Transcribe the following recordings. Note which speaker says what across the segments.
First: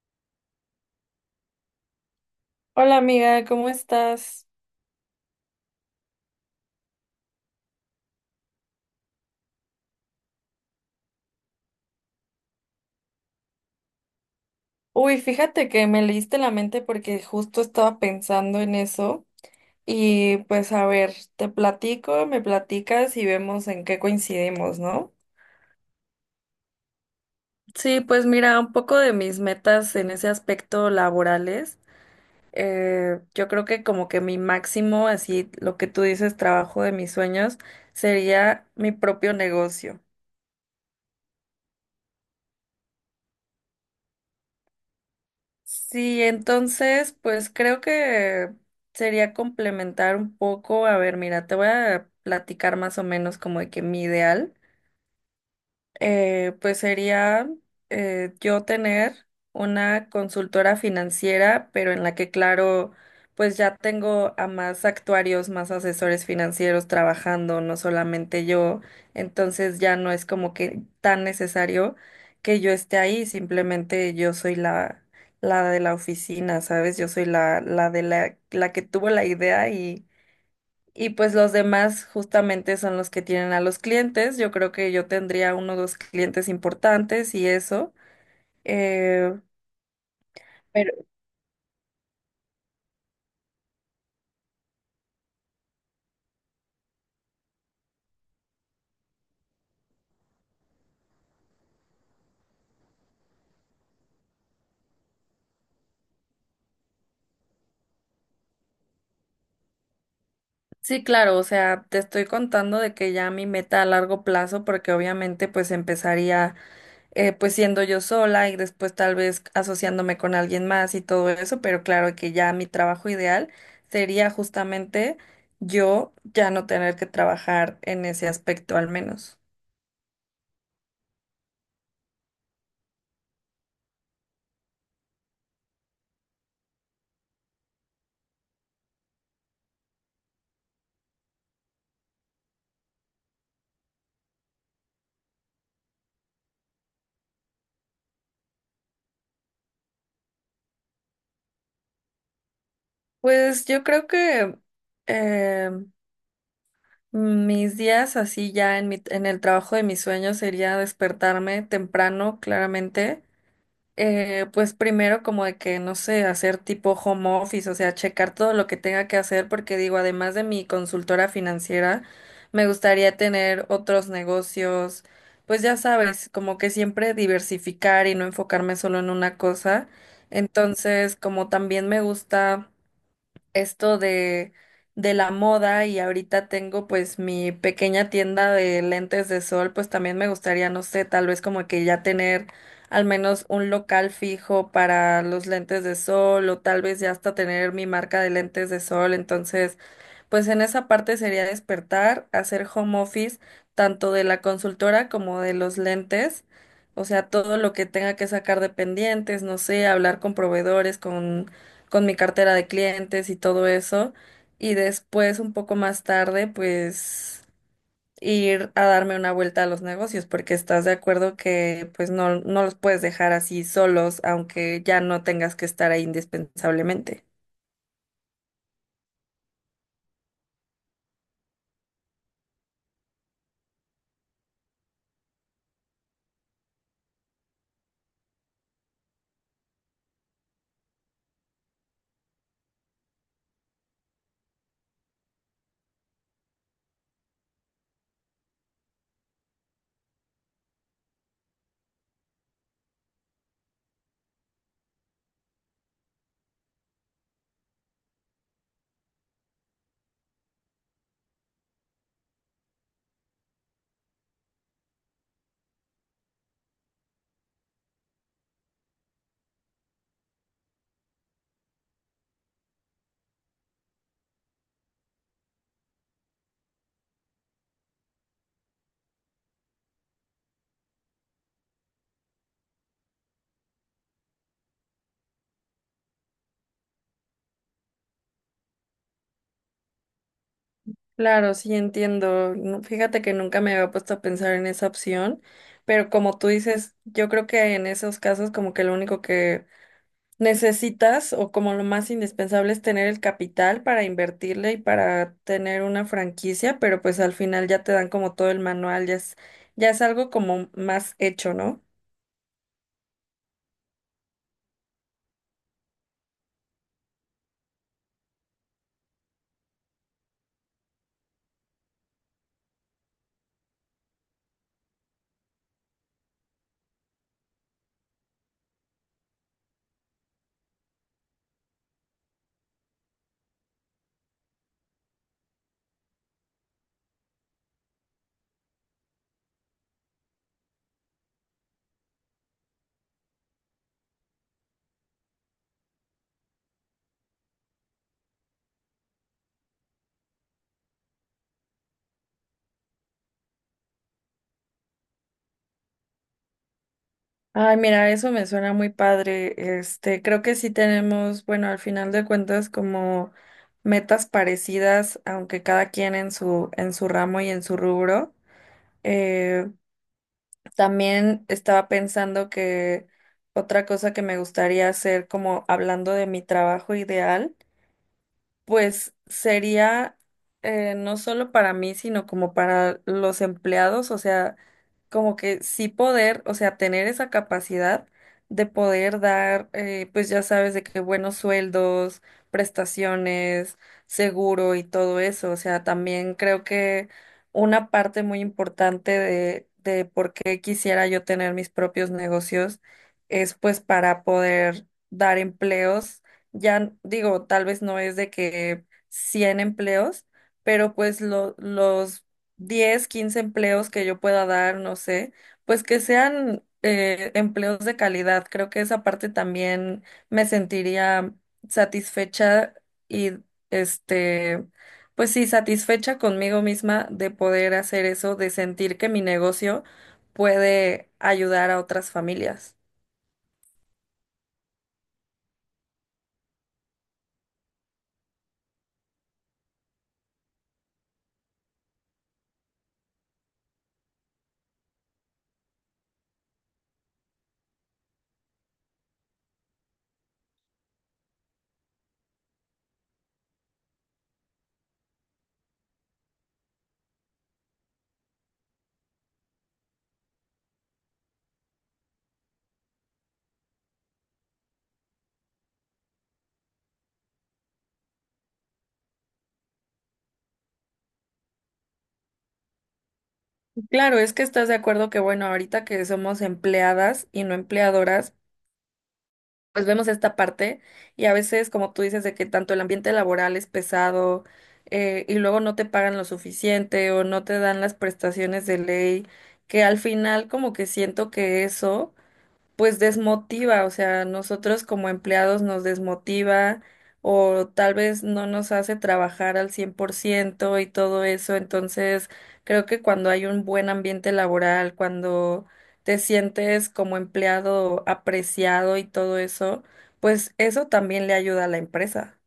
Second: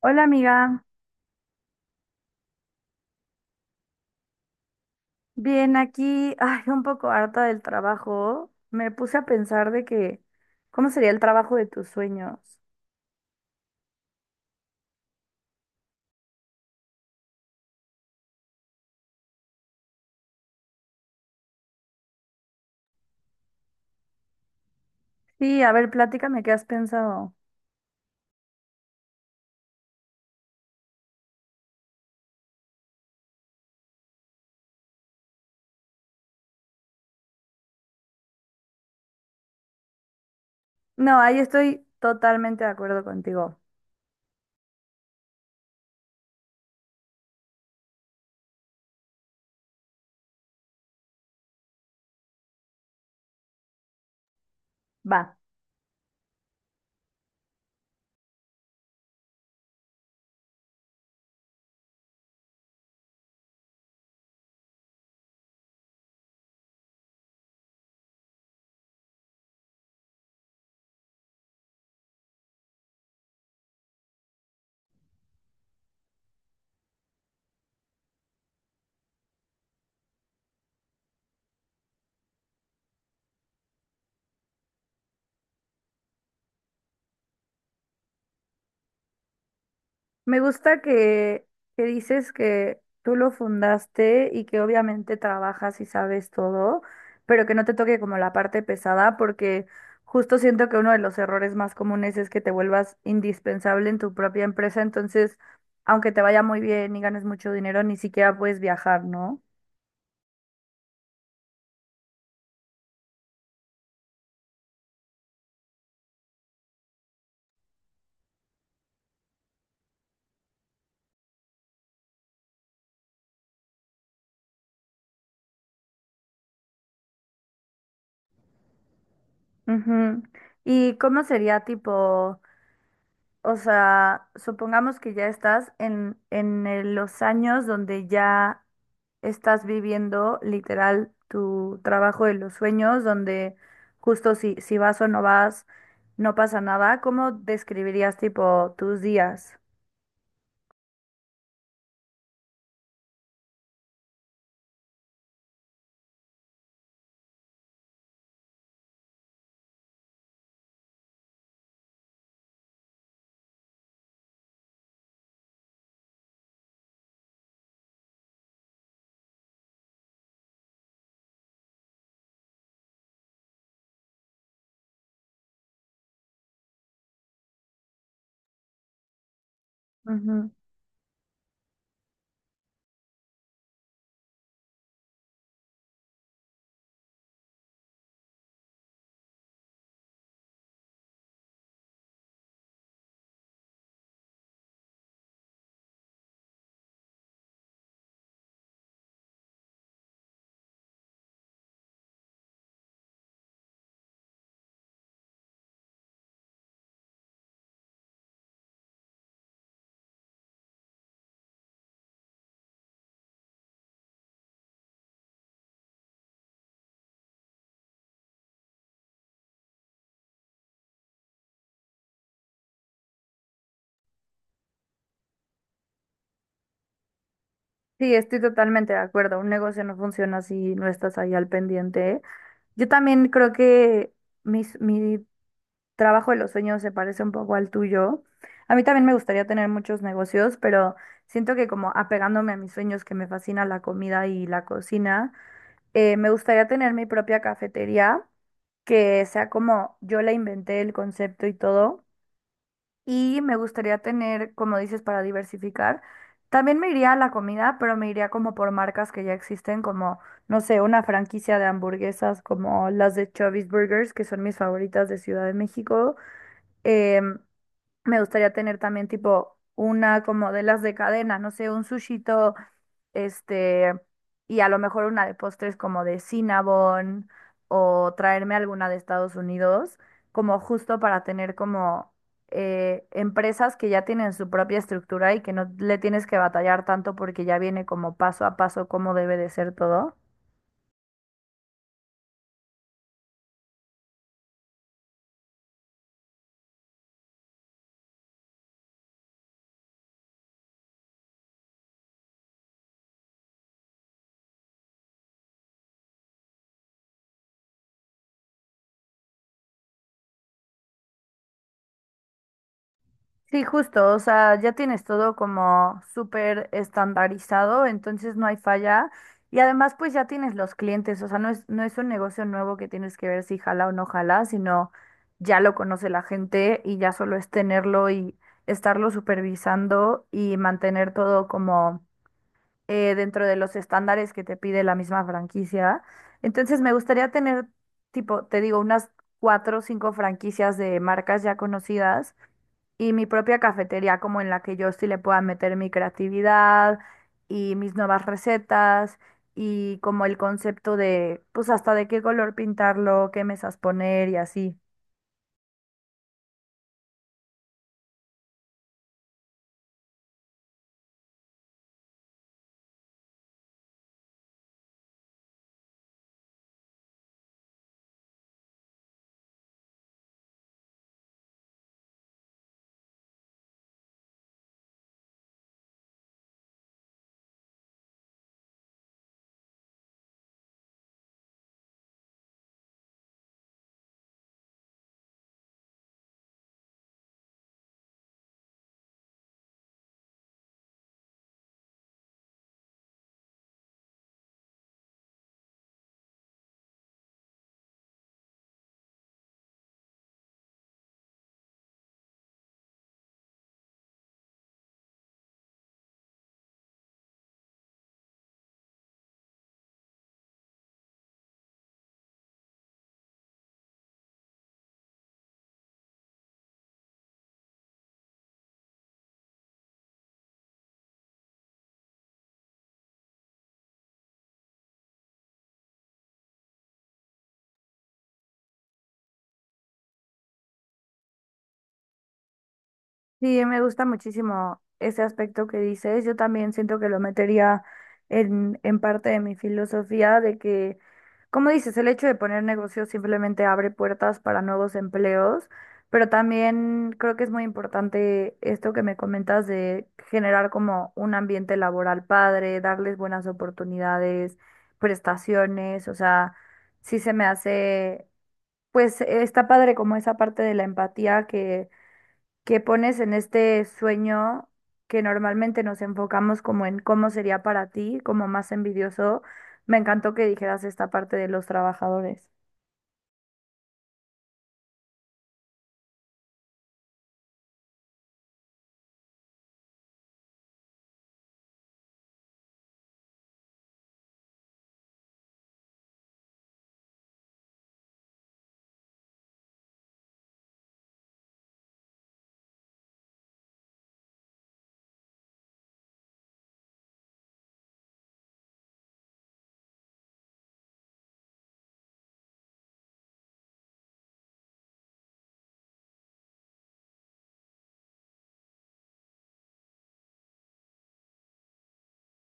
Speaker 1: Hola amiga,
Speaker 2: Hola amiga, ¿cómo estás?
Speaker 1: bien aquí, ay, un poco harta del trabajo. Me puse a pensar de que, ¿cómo sería el trabajo de tus sueños?
Speaker 2: Uy, fíjate que me leíste la mente porque justo estaba pensando en eso y pues a ver, te platico, me platicas y vemos en qué coincidimos, ¿no?
Speaker 1: Sí, a ver, platícame qué has pensado.
Speaker 2: Sí, pues mira, un poco de mis metas en ese aspecto laborales. Yo creo que como que mi máximo, así lo que tú dices, trabajo de mis sueños, sería mi propio negocio.
Speaker 1: No, ahí estoy totalmente de acuerdo contigo.
Speaker 2: Sí, entonces, pues creo que sería complementar un poco. A ver, mira, te voy a platicar más o menos como de que mi ideal,
Speaker 1: Va.
Speaker 2: pues sería, yo tener una consultora financiera, pero en la que, claro, pues ya tengo a más actuarios, más asesores financieros trabajando, no solamente yo. Entonces ya no es como que tan necesario que yo esté ahí, simplemente yo soy la de la oficina, ¿sabes? Yo soy la de la que tuvo la idea, y pues los demás justamente son los que tienen a los clientes. Yo creo que yo tendría uno o dos clientes importantes y eso. Eh,
Speaker 1: Me gusta
Speaker 2: pero
Speaker 1: que dices que tú lo fundaste y que obviamente trabajas y sabes todo, pero que no te toque como la parte pesada, porque justo siento que uno de los errores más comunes es que te vuelvas indispensable en tu propia empresa, entonces, aunque te vaya muy bien y ganes mucho dinero, ni siquiera puedes viajar, ¿no?
Speaker 2: sí, claro, o sea, te estoy contando de que ya mi meta a largo plazo, porque obviamente pues empezaría, pues siendo yo sola y después tal vez asociándome con alguien más y todo eso, pero claro que ya mi trabajo ideal sería justamente yo ya no tener que trabajar en ese aspecto al menos.
Speaker 1: Ujú. ¿Y cómo sería tipo? O sea, supongamos que ya estás en los años donde ya estás viviendo literal tu trabajo de los sueños, donde justo si vas o no vas, no pasa nada. ¿Cómo describirías tipo tus días?
Speaker 2: Pues yo creo que, eh, mis días así ya en el trabajo de mis sueños sería despertarme temprano, claramente. Pues primero como de que, no sé, hacer tipo home office, o sea, checar todo lo que tenga que hacer, porque digo, además de mi consultora financiera, me gustaría tener otros negocios, pues ya sabes, como que siempre diversificar y no enfocarme solo en una cosa.
Speaker 1: Ujú.
Speaker 2: Entonces, como también me gusta esto de la moda y ahorita tengo pues mi pequeña tienda de lentes de sol, pues también me gustaría, no sé, tal vez como que ya tener al menos un local fijo para los lentes de sol, o tal vez ya hasta tener mi marca de lentes de sol. Entonces, pues en esa parte sería despertar, hacer home office tanto de la consultora como de los lentes, o sea, todo lo que tenga que sacar de pendientes, no sé, hablar con proveedores, con mi cartera de clientes y todo eso, y después un poco más tarde, pues ir a darme una vuelta a los negocios, porque estás de acuerdo que pues no, no los puedes dejar así solos, aunque ya no tengas que estar ahí indispensablemente.
Speaker 1: Sí, estoy totalmente de acuerdo. Un negocio no funciona si no estás ahí al pendiente. Yo también creo que mi trabajo de los sueños se parece un poco al tuyo. A mí también me gustaría tener muchos negocios, pero siento que como apegándome a mis sueños que me fascina la comida y la cocina, me gustaría tener mi propia cafetería que sea como yo la inventé el concepto y todo. Y me gustaría tener, como dices, para diversificar. También me iría a la comida, pero me iría como por marcas que ya existen, como, no sé, una franquicia de hamburguesas como las de Chubby's Burgers, que son mis favoritas de Ciudad de México. eh, me gustaría tener también tipo una como de las de cadenas, no sé, un sushito, este, y a lo mejor una de postres como de Cinnabon o traerme alguna de Estados Unidos, como justo para tener como empresas que ya tienen su propia estructura y que no le tienes que batallar tanto porque ya viene como paso a paso cómo debe de ser todo.
Speaker 2: Claro, sí entiendo. No, fíjate que nunca me había puesto a pensar en esa opción, pero como tú dices, yo creo que en esos casos como que lo único que necesitas, o como lo más indispensable, es tener el capital para invertirle y para tener una franquicia, pero pues al final ya te dan como todo el manual, ya es algo como más hecho, ¿no?
Speaker 1: Sí, justo, o sea, ya tienes todo como súper estandarizado, entonces no hay falla. Y además, pues ya tienes los clientes, o sea, no es un negocio nuevo que tienes que ver si jala o no jala, sino ya lo conoce la gente y ya solo es tenerlo y estarlo supervisando y mantener todo como dentro de los estándares que te pide la misma franquicia. Entonces, me gustaría tener, tipo, te digo, unas cuatro o cinco franquicias de marcas ya conocidas y mi propia cafetería como en la que yo sí le pueda meter mi creatividad y mis nuevas recetas y como el concepto de pues hasta de qué color pintarlo, qué mesas poner y así.
Speaker 2: Ay, mira, eso me suena muy padre. Este, creo que sí tenemos, bueno, al final de cuentas, como metas parecidas, aunque cada quien en su ramo y en su rubro. Eh, También estaba pensando que otra cosa que me gustaría hacer, como hablando de mi trabajo ideal, pues sería, no solo para mí, sino como para los empleados, o sea, como que sí poder, o sea, tener esa capacidad de poder dar, pues ya sabes, de que buenos sueldos, prestaciones, seguro y todo eso. O sea, también creo que una parte muy importante de por qué quisiera yo tener mis propios negocios es pues para poder dar empleos. Ya digo, tal vez no es de que 100 empleos, pero pues los 10 15 empleos que yo pueda dar, no sé, pues que sean, empleos de calidad. Creo que esa parte también me sentiría satisfecha y este, pues sí, satisfecha conmigo misma de poder hacer eso, de sentir que mi negocio puede ayudar a otras familias.
Speaker 1: Sí, me gusta muchísimo ese aspecto que dices. Yo también siento que lo metería en parte de mi filosofía de que, como dices, el hecho de poner negocios simplemente abre puertas para nuevos empleos, pero también creo que es muy importante esto que me comentas de generar como un ambiente laboral padre, darles buenas oportunidades, prestaciones, o sea, sí se me hace, pues está padre como esa parte de la empatía que pones en este sueño que normalmente nos enfocamos como en cómo sería para ti, como más envidioso. Me encantó que dijeras esta parte de los trabajadores.
Speaker 2: Claro, es que estás de acuerdo que, bueno, ahorita que somos empleadas y no empleadoras, pues vemos esta parte. Y a veces, como tú dices, de que tanto el ambiente laboral es pesado, y luego no te pagan lo suficiente o no te dan las prestaciones de ley, que al final como que siento que eso pues desmotiva, o sea, nosotros como empleados nos desmotiva, o tal vez no nos hace trabajar al 100% y todo eso. Entonces, creo que cuando hay un buen ambiente laboral, cuando te sientes como empleado apreciado y todo eso, pues eso también le ayuda a la empresa.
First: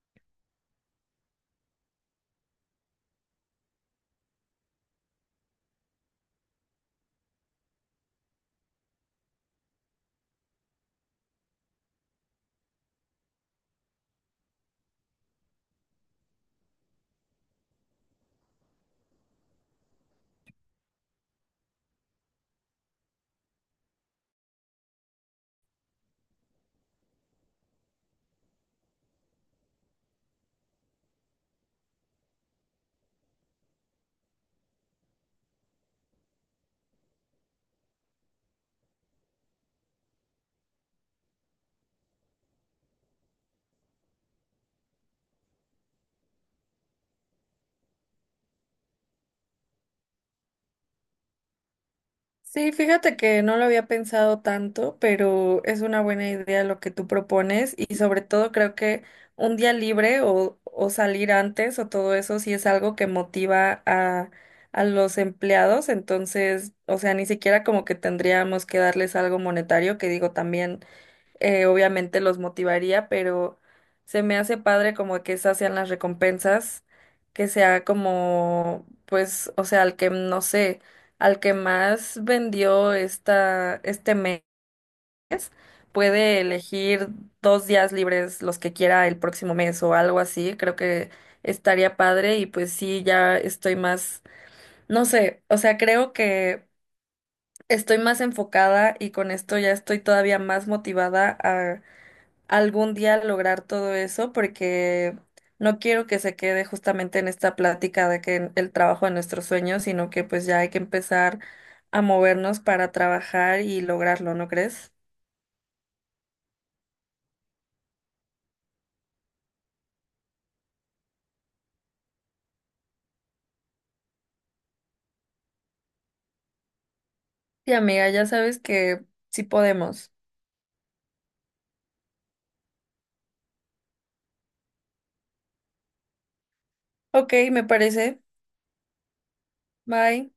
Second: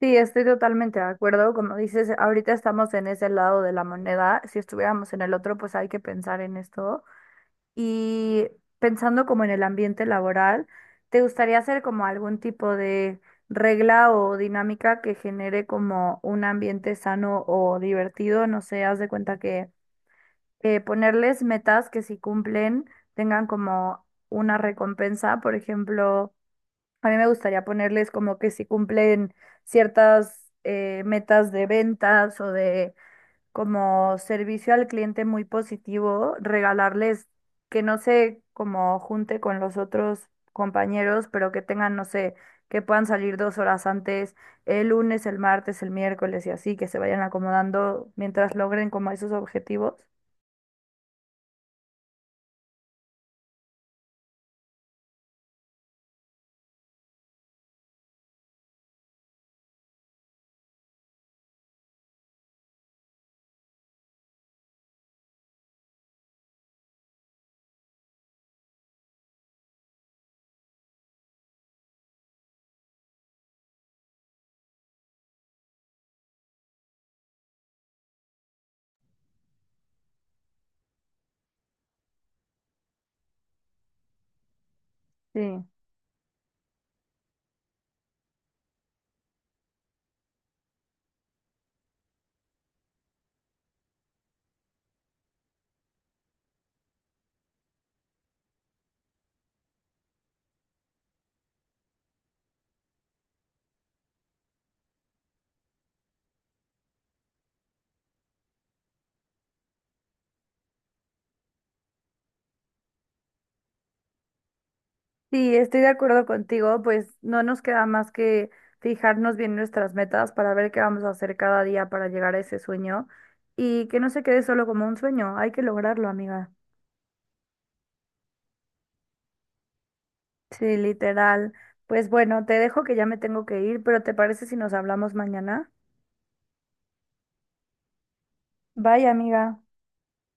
Speaker 1: Sí, estoy totalmente de acuerdo. Como dices, ahorita estamos en ese lado de la moneda. Si estuviéramos en el otro, pues hay que pensar en esto. Y pensando como en el ambiente laboral, ¿te gustaría hacer como algún tipo de regla o dinámica que genere como un ambiente sano o divertido? No sé, haz de cuenta que ponerles metas que si cumplen tengan como una recompensa. Por ejemplo, a mí me gustaría ponerles como que si cumplen ciertas metas de ventas o de como servicio al cliente muy positivo, regalarles que no se como junte con los otros compañeros, pero que tengan, no sé, que puedan salir 2 horas antes, el lunes, el martes, el miércoles y así, que se vayan acomodando mientras logren como esos objetivos.
Speaker 2: Sí, fíjate que no lo había pensado tanto, pero es una buena idea lo que tú propones, y sobre todo creo que un día libre, o, salir antes, o todo eso sí es algo que motiva a los empleados. Entonces, o sea, ni siquiera como que tendríamos que darles algo monetario, que digo también, obviamente los motivaría, pero se me hace padre como que esas sean las recompensas, que sea como, pues, o sea, al que, no sé, al que más vendió este mes,
Speaker 1: Sí.
Speaker 2: puede elegir 2 días libres los que quiera el próximo mes o algo así. Creo que estaría padre y pues sí, ya estoy más, no sé, o sea, creo que... Estoy más enfocada, y con esto ya estoy todavía más motivada algún día lograr todo eso, porque no quiero que se quede justamente en esta plática de que el trabajo de nuestros sueños, sino que pues ya hay que empezar a movernos para trabajar y lograrlo, ¿no crees?
Speaker 1: Sí, estoy de acuerdo contigo, pues no nos queda más que fijarnos bien nuestras metas para ver qué vamos a hacer cada día para llegar a ese sueño y que no se quede solo como un sueño, hay que lograrlo, amiga.
Speaker 2: Sí, amiga, ya sabes que sí podemos.
Speaker 1: Sí, literal. Pues bueno, te dejo que ya me tengo que ir, pero ¿te parece si nos hablamos mañana?
Speaker 2: Ok, me parece.
Speaker 1: Bye, amiga.
Speaker 2: Bye.